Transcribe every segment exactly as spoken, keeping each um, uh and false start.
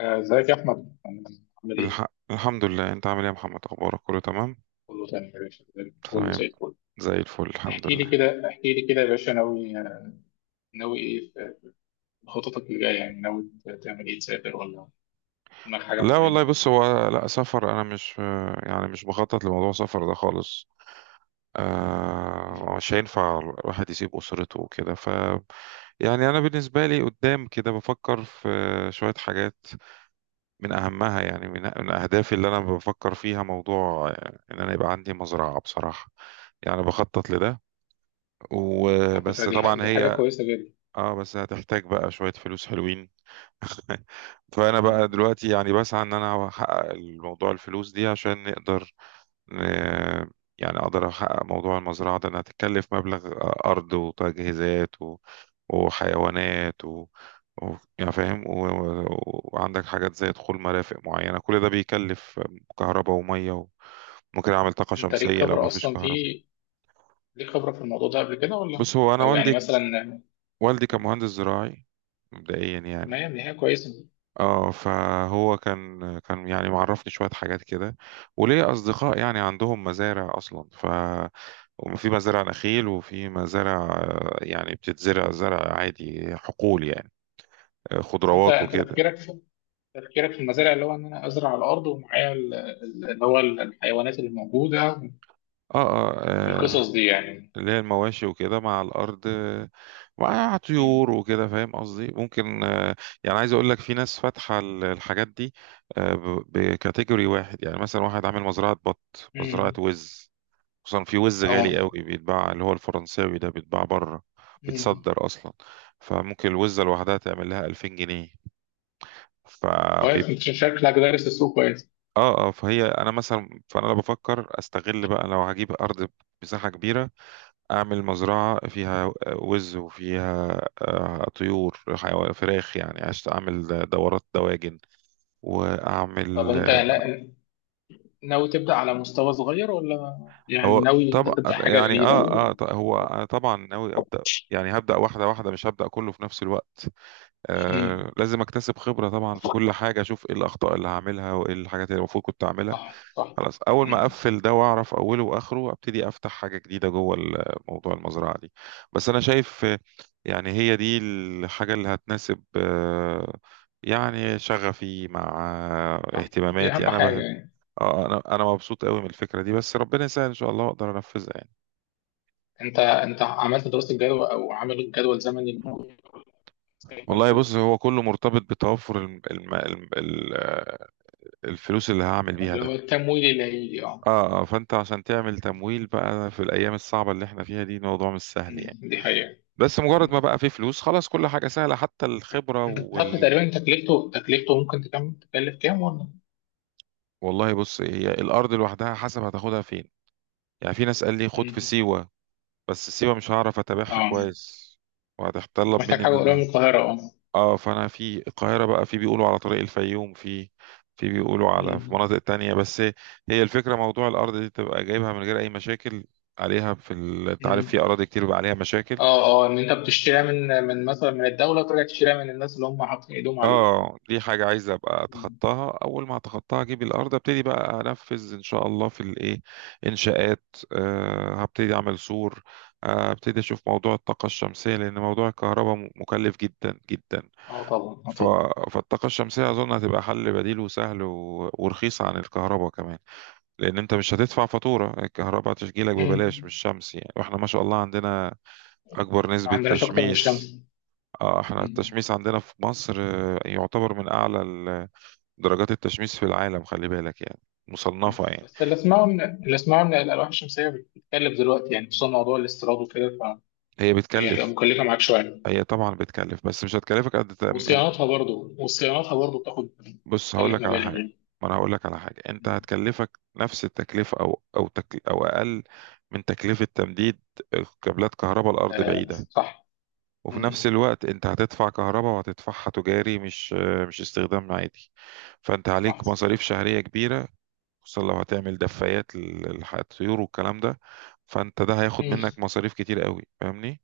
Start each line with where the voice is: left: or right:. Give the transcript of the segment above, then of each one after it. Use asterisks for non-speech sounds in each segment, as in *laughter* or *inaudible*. left: آه، ازيك يا احمد؟ عامل ايه؟
right: الح... الحمد لله. انت عامل ايه يا محمد؟ اخبارك كله تمام؟
left: كله تمام يا باشا، زي الفل، كله
right: تمام.
left: زي الفل.
right: زي الفل الحمد
left: احكي لي
right: لله.
left: كده، احكي لي كده يا باشا. ناوي ناوي ايه في خططك اللي جايه؟ يعني ناوي تعمل ايه؟ تسافر ولا دماغك حاجه
right: لا والله،
left: معينه ولا؟
right: بص، هو لا سفر، انا مش يعني مش بخطط لموضوع سفر ده خالص.
left: مم.
right: آه، مش هينفع الواحد يسيب اسرته وكده، ف يعني انا بالنسبه لي قدام كده بفكر في شويه حاجات. من اهمها يعني من من اهدافي اللي انا بفكر فيها، موضوع ان انا يبقى عندي مزرعه بصراحه. يعني بخطط لده
left: على فكره
right: وبس.
left: دي ح-
right: طبعا
left: دي حاجه
right: هي
left: كويسه جدا.
right: اه، بس هتحتاج بقى شويه فلوس حلوين. *laughs* فانا بقى
left: مم.
right: دلوقتي يعني بسعى ان انا احقق الموضوع، الفلوس دي، عشان نقدر ن... يعني اقدر احقق موضوع المزرعه ده، انها تتكلف مبلغ. ارض وتجهيزات و... وحيوانات و... و... يعني فاهم و... و... وعندك حاجات زي دخول مرافق معينه، كل ده بيكلف. كهرباء وميه و... ممكن اعمل طاقه
left: انت ليك
right: شمسيه لو
left: خبره
right: مفيش
left: اصلا
right: كهرباء.
left: في، ليك خبره في الموضوع ده قبل كده ولا؟
right: بص، هو انا
left: او يعني
right: والدي،
left: مثلا.
right: والدي كان
left: مم.
right: مهندس زراعي مبدئيا يعني.
left: تمام، دي حاجه كويسه.
right: اه، فهو كان كان يعني معرفني شوية حاجات كده، وليا أصدقاء يعني عندهم مزارع أصلا. ف وفي مزارع نخيل وفي مزارع، آه، يعني بتتزرع زرع عادي، حقول يعني، آه،
left: بس انت،
right: خضروات
left: انت
right: وكده.
left: تفكيرك في تفكيرك في المزارع، اللي هو ان انا ازرع على الارض ومعايا ال- ال- اللي هو الحيوانات اللي موجوده
right: اه اه، آه،
left: والقصص دي يعني.
right: اللي هي المواشي وكده مع الأرض، آه، مع طيور
left: مم.
right: وكده، فاهم قصدي، ممكن. آه، يعني عايز أقول لك، في ناس فاتحة ال- الحاجات دي، آه، ب- بكاتيجوري واحد. يعني مثلا واحد عامل مزرعة بط، مزرعة
left: امم.
right: وز، خصوصا في وز غالي
left: اه،
right: قوي بيتباع، اللي هو الفرنساوي ده، بيتباع بره،
left: امم.
right: بيتصدر اصلا. فممكن الوزة لوحدها تعمل لها ألفين جنيه.
left: كويس،
right: فبيب...
left: انت شكلك دارس السوق كويس.
right: اه اه، فهي انا مثلا، فانا لو بفكر استغل بقى، لو هجيب ارض مساحة كبيرة، اعمل مزرعة فيها وز وفيها آه، طيور، حيوان، فراخ، يعني عشان اعمل دورات دواجن
left: طب
right: واعمل.
left: انت لا- ناوي تبدا على مستوى صغير ولا يعني
right: هو
left: ناوي انت
right: طبعا،
left: تبدا حاجه
right: يعني
left: كبيره؟
right: اه اه، ط- هو انا طبعا ناوي ابدا. يعني هبدا واحدة واحدة، مش هبدا كله في نفس الوقت.
left: امم.
right: آه، لازم اكتسب خبرة طبعا في كل حاجة، اشوف ايه الاخطاء اللي هعملها وايه الحاجات اللي المفروض كنت اعملها.
left: صح صح.
right: خلاص، اول ما
left: امم.
right: اقفل ده واعرف اوله واخره ابتدي افتح حاجة جديدة جوه ال- موضوع المزرعة دي. بس انا شايف، آه، يعني هي دي الحاجة اللي هتناسب، آه، يعني شغفي مع آه،
left: صح، دي
right: اهتماماتي،
left: اهم
right: انا
left: حاجه
right: بحب.
left: يعني.
right: آه، انا انا مبسوط قوي من الفكرة دي، بس ربنا يسهل ان شاء الله اقدر انفذها يعني.
left: انت انت عملت دراسه جدوى او عامل جدول زمني؟
right: والله، بص، هو كله مرتبط بتوفر الم- الم- الم- ال- آه، الفلوس اللي هعمل بيها
left: اللي هو
right: ده.
left: التمويل اللي هيجي، اه.
right: اه اه، فانت عشان تعمل تمويل بقى في الايام الصعبه اللي احنا فيها دي، موضوع مش سهل
left: امم،
right: يعني.
left: دي حقيقه.
right: بس مجرد ما
left: مم.
right: بقى في فلوس خلاص، كل حاجه سهله، حتى الخبره
left: انت عارف
right: وال...
left: تقريبا تكلفته، تكلفته ممكن تكمل تكلف كام ولا؟
right: والله، بص، هي الارض لوحدها حسب هتاخدها فين. يعني في ناس قال لي خد في
left: امم.
right: سيوه، بس سيوه مش هعرف اتابعها
left: اه.
right: كويس
left: انت
right: وهتتطلب
left: محتاج
right: مني ان
left: حاجه قريبه من
right: انا.
left: القاهره، اه.
right: اه، فانا في القاهره بقى، في بيقولوا على طريق الفيوم، في، في بيقولوا على، في مناطق تانية بس. هي الفكره، موضوع الارض دي تبقى جايبها من غير اي مشاكل عليها. في ال... انت عارف في
left: امم.
right: اراضي كتير بقى عليها مشاكل.
left: اه اه، ان انت بتشتريها من من مثلا من الدوله وترجع تشتريها من الناس اللي هم حاطين ايدهم عليه.
right: اه، دي حاجة عايز ابقى
left: مم.
right: اتخطاها، اول ما اتخطاها اجيب الارض ابتدي بقى انفذ ان شاء الله في الايه انشاءات. أه، هبتدي اعمل سور، آه، هبتدي اشوف موضوع الطاقة الشمسية، لان موضوع الكهرباء م- مكلف جدا جدا.
left: اه طبعا، اه
right: ف...
left: طبعا.
right: فالطاقة الشمسية اظن هتبقى حل بديل وسهل و... ورخيص عن الكهرباء كمان. لان انت مش هتدفع فاتورة الكهرباء، تشجيلك ببلاش،
left: مم.
right: مش شمس يعني، واحنا ما شاء الله عندنا اكبر
left: ما
right: نسبة
left: عندناش اكتر من
right: تشميس.
left: الشمس.
right: آه، احنا
left: مم.
right: التشميس عندنا في مصر آه، يعتبر من اعلى درجات التشميس في العالم، خلي بالك يعني، مصنفة
left: مم.
right: يعني.
left: بس اللي اسمعه ان، اللي اسمعه ان الالواح الشمسيه بتتكلف دلوقتي، يعني خصوصا موضوع الاستيراد وكده،
right: هي
left: فهي هتبقى
right: بتكلف،
left: مكلفه معاك شويه.
right: هي طبعا بتكلف، بس مش هتكلفك قد تأمين.
left: وصيانتها برضه وصيانتها برضه بتاخد،
right: بص هقول
left: بتكلف
right: لك على
left: مبالغ
right: حاجة،
left: يعني.
right: ما انا هقول لك على حاجة. انت
left: مم.
right: هتكلفك نفس التكلفة او او تكل او اقل من تكلفة تمديد كابلات كهرباء، الارض
left: آه
right: بعيدة.
left: صح.
right: وفي
left: مم.
right: نفس الوقت انت هتدفع كهرباء، وهتدفعها تجاري، مش مش استخدام عادي. فانت
left: صح.
right: عليك مصاريف شهرية كبيرة، خصوصا لو هتعمل دفايات للطيور والكلام ده. فانت ده هياخد
left: مم.
right: منك مصاريف كتير قوي، فاهمني؟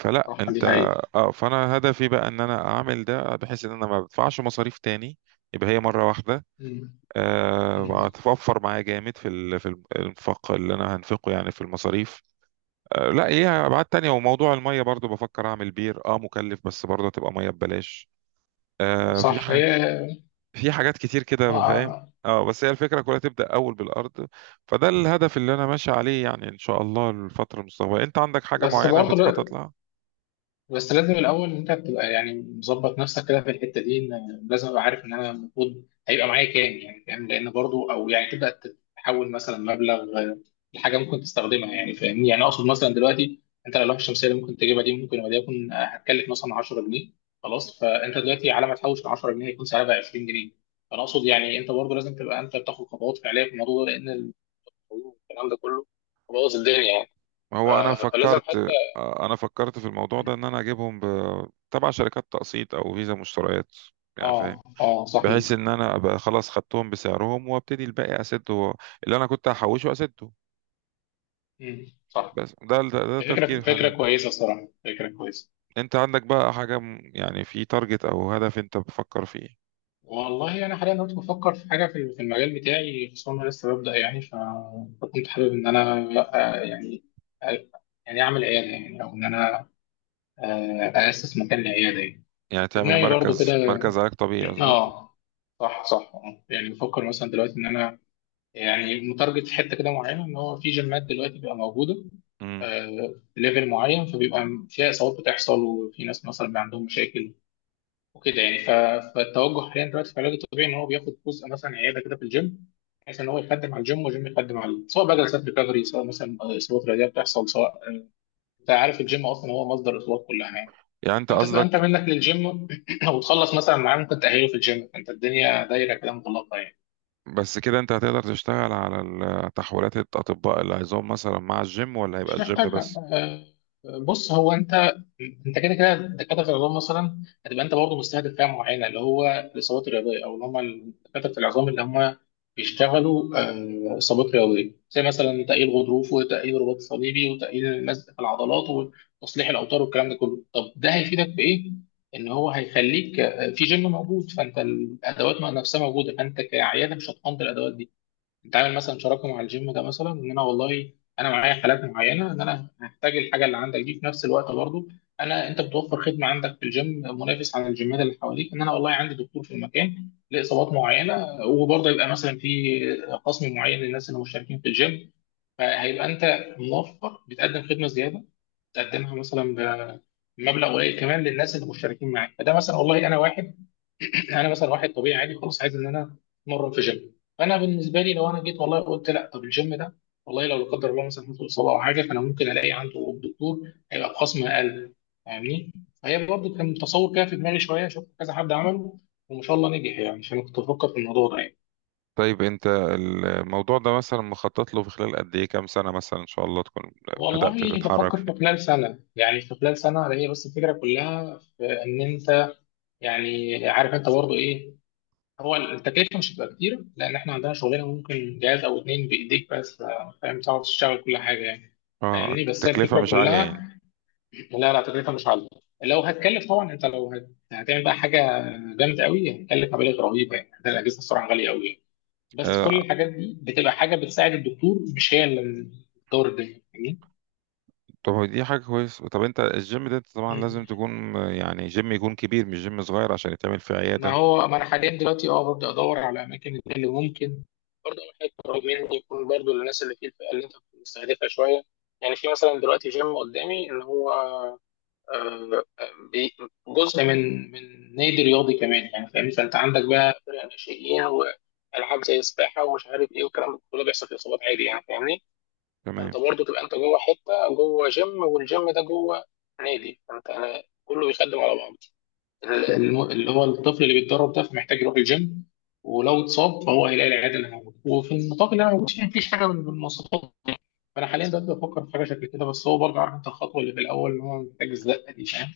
right: فلا
left: صح،
right: انت.
left: دي حقيقة.
right: اه، فانا هدفي بقى ان انا اعمل ده، بحيث ان انا ما بدفعش مصاريف تاني. يبقى هي مره واحده،
left: مم.
right: أه
left: مم.
right: هتوفر معايا جامد في ال- في الانفاق اللي انا هنفقه يعني في المصاريف. أه لا، ايه، ابعاد تانية. وموضوع الميه برضو بفكر اعمل بير، اه مكلف بس برضه هتبقى ميه ببلاش. أه في
left: صح.
right: ح...
left: هي
right: في حاجات كتير كده، فاهم.
left: آه،
right: اه، بس هي الفكره كلها تبدا اول بالارض. فده الهدف اللي انا ماشي عليه يعني ان شاء الله الفتره المستقبليه. انت عندك حاجه
left: بس
right: معينه
left: برضه،
right: بتخطط لها؟
left: بس لازم الاول انت بتبقى يعني مظبط نفسك كده في الحته دي، ان لازم ابقى عارف ان انا المفروض هيبقى معايا كام، يعني فاهم، لان برضو، او يعني تبدا تحول مثلا مبلغ آه، لحاجه ممكن تستخدمها، يعني فاهمني، يعني اقصد مثلا دلوقتي انت اللوحه الشمسيه اللي ممكن تجيبها دي، ممكن وليكن آه، هتكلف مثلا عشرة جنيه. خلاص، فانت دلوقتي على ما تحوش ال عشرة جنيه هيكون سعرها بقى عشرين جنيه. فانا اقصد يعني انت برضو لازم تبقى انت بتاخد خطوات فعليه في الموضوع ده، لان الكلام ده كله بوظ الدنيا يعني.
right: هو انا
left: ف- فلازم
right: فكرت،
left: حتى.
right: آه، انا فكرت في الموضوع ده ان انا اجيبهم ب... تبع شركات تقسيط او فيزا مشتريات، يعني فاهم،
left: اه اه صح.
right: بحيث ان انا ابقى خلاص خدتهم بسعرهم وابتدي الباقي اسده، اللي انا كنت هحوشه اسده.
left: مم. صح.
right: بس ده ده, ده
left: فكرة،
right: تفكير حاليا.
left: فكرة كويسة الصراحة، فكرة كويسة.
right: انت عندك بقى حاجة م- يعني في تارجت او هدف انت بتفكر فيه؟
left: والله أنا حاليا كنت بفكر في حاجة في، في المجال بتاعي، خصوصا أنا لسه ببدأ يعني. ف- فكنت حابب إن أنا آه، يعني آه، يعني أعمل عيادة، يعني أو إن أنا آه، أأسس مكان لعيادة يعني.
right: يعني
left: في
right: تعمل
left: دماغي برضو كده.
right: مركز مركز علاج طبيعي قصدك؟
left: آه صح صح آه. يعني بفكر مثلا دلوقتي إن أنا، يعني متارجت في حتة كده معينة، إن هو في جيمات دلوقتي بقى موجودة
right: امم
left: آه، ليفل معين، فبيبقى فيها إصابات بتحصل، وفي ناس مثلا بيبقى عندهم مشاكل وكده يعني. ف- فالتوجه حاليا دلوقتي في العلاج الطبيعي ان هو بياخد جزء، مثلا عياده كده في الجيم، بحيث ان هو يخدم على الجيم والجيم يخدم عليه، سواء بقى جلسات ريكفري، سواء مثلا اصابات رياضيه بتحصل، سواء، انت عارف الجيم اصلا هو مصدر الاصابات كلها يعني.
right: يعني انت
left: انت تبقى انت
right: قصدك،
left: منك للجيم *coughs* *clears throat* وتخلص مثلا معاه، ممكن تاهله في الجيم، انت الدنيا دايره كده مغلقه يعني.
right: بس كده انت هتقدر تشتغل على ال- تحويلات الاطباء اللي عايزهم مثلا مع الجيم، ولا هيبقى الجيم
left: حاجه
right: بس؟
left: آه، بص هو انت، انت كده كده دكاتره في العظام مثلا، هتبقى انت برضه مستهدف فئه معينه، اللي هو الاصابات الرياضيه، او اللي هم دكاتره في العظام اللي هم بيشتغلوا آه، اصابات رياضيه، زي مثلا تاهيل غضروف وتاهيل رباط صليبي وتاهيل لزق في العضلات وتصليح الاوتار والكلام ده كله. طب ده هيفيدك بايه؟ ان هو هيخليك آه، في جيم موجود، فانت الادوات نفسها موجوده، فانت كعياده مش هتقنط الادوات دي. انت عامل مثلا شراكه مع الجيم ده مثلا، ان انا والله انا معايا حالات معينه، ان انا هحتاج الحاجه اللي عندك دي في نفس الوقت برضه، انا انت بتوفر خدمه عندك في الجيم، منافس عن الجيمات اللي حواليك، ان انا والله عندي دكتور في المكان لاصابات معينه، وبرضه يبقى مثلا في قسم معين للناس اللي مشتركين في الجيم. فهيبقى انت موفر، بتقدم خدمه زياده، تقدمها مثلا ب- بمبلغ قليل كمان للناس اللي مشتركين معاك. فده مثلا والله انا واحد، انا مثلا واحد طبيعي عادي خلاص، عايز ان انا اتمرن في جيم، فانا بالنسبه لي لو انا جيت والله قلت لا، طب الجيم ده والله لو لا قدر الله مثلا حصل اصابه او حاجه، فانا ممكن الاقي عنده الدكتور هيبقى بخصم اقل، فاهمني. فهي برضه كان تصور كده في دماغي شويه، شفت كذا حد عمله وما شاء الله نجح يعني، فانا كنت بفكر في الموضوع ده يعني.
right: طيب، انت الموضوع ده مثلا مخطط له في خلال قد ايه، كام سنة مثلا ان شاء الله تكون بدأت
left: والله
right: تتحرك
left: بفكر في
right: فيه؟
left: خلال سنه، يعني في خلال سنه. هي بس الفكره كلها في ان انت، يعني عارف انت برضه ايه، هو التكلفة مش هتبقى كتير، لأن إحنا عندنا شغلنا ممكن جهاز أو اتنين بإيديك بس آه، فاهم، تعرف تشتغل كل حاجة يعني.
right: اه،
left: فاهمني؟ بس هي
right: تكلفة
left: الفكرة
right: مش عالية يعني؟
left: كلها، لا لا، تكلفة مش عالية. لو هتكلف طبعا أنت، لو هت- هتعمل بقى حاجة جامدة قوي هتكلف مبالغ رهيبة يعني، ده الأجهزة الصراحة غالية قوي يعني. بس كل
right: آه.
left: الحاجات دي بتبقى حاجة بتساعد الدكتور، مش هي اللي بتدور الدنيا.
right: طب هو دي حاجة كويس. طب انت الجيم ده انت طبعا لازم
left: فاهمني؟
right: تكون آه، يعني جيم يكون كبير، مش جيم صغير، عشان يتعمل فيه
left: ما
right: عيادة؟
left: هو ما انا حاليا دلوقتي اه ببدا ادور على اماكن اللي ممكن، برضه اول حاجه قريب مني، يكون برضه للناس اللي في الفئه اللي انت بتستهدفها شويه. يعني في مثلا دلوقتي جيم قدامي، اللي هو آه، آه، بي- جزء من من نادي رياضي كمان يعني، فاهم، فانت عندك بقى فرق ناشئين والعاب زي السباحه ومش عارف ايه، والكلام ده كله بيحصل في اصابات عادي يعني، فاهمني. فانت
right: تمام.
left: برضه تبقى انت جوه حته، جوه جيم، والجيم ده جوه نادي، فانت كله بيخدم على بعضه. الم- اللي هو الطفل اللي بيتدرب ده، فمحتاج يروح الجيم، ولو اتصاب فهو هيلاقي العياده اللي موجوده، وفي النطاق اللي انا موجود فيه مفيش حاجه من من المواصفات. فانا حاليا ببدا افكر في حاجه شكل كده، بس هو برضه، عارف انت الخطوه اللي في الاول، اللي هو محتاج الزقه دي فاهم.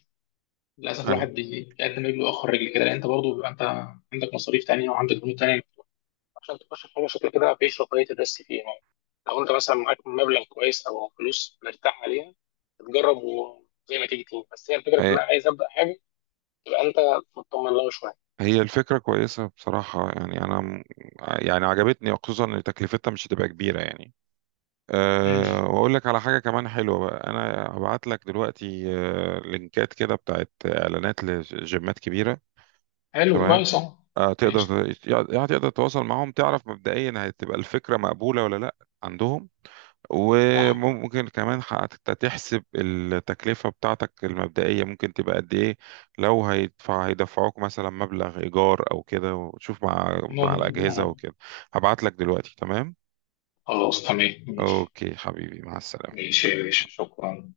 left: للاسف
right: آه.
left: الواحد بي- بيقدم رجله واخر رجل كده، لان انت برضه بيبقى انت عندك مصاريف تانيه وعندك بنود تانيه، عشان تخش في حاجه شكل كده، مفيش رفاهيه الريسك فيها يعني. لو انت مثلا معاك مبلغ كويس او فلوس مرتاح عليها، تجرب وزي ما تيجي تيجي. بس هي الفكره
right: هي
left: كلها، عايز ابدا حاجه تبقى انت مطمن لها شويه.
right: هي الفكرة كويسة بصراحة يعني، انا م- يعني عجبتني، خصوصا ان تكلفتها مش هتبقى كبيرة يعني.
left: مم.
right: أه، واقول لك على حاجه كمان حلوه بقى، انا هبعت لك دلوقتي أه لينكات كده بتاعت اعلانات لجيمات كبيره.
left: حلو،
right: تمام.
left: كويس اهو.
right: أه
left: ماشي.
right: تقدر ت- يعني تقدر تتواصل معاهم، تعرف مبدئيا هتبقى الفكره مقبوله ولا لا عندهم.
left: صح.
right: وممكن كمان حتى تحسب التكلفه بتاعتك المبدئيه ممكن تبقى قد ايه، لو هيدفع هيدفعوك مثلا مبلغ ايجار او كده، وتشوف مع مع
left: نقطة
right: الاجهزه
left: اهو.
right: وكده. هبعت لك دلوقتي. تمام.
left: خلاص تمام، ماشي.
right: اوكي حبيبي، مع السلامه.
left: ماشي يا باشا، شكرا.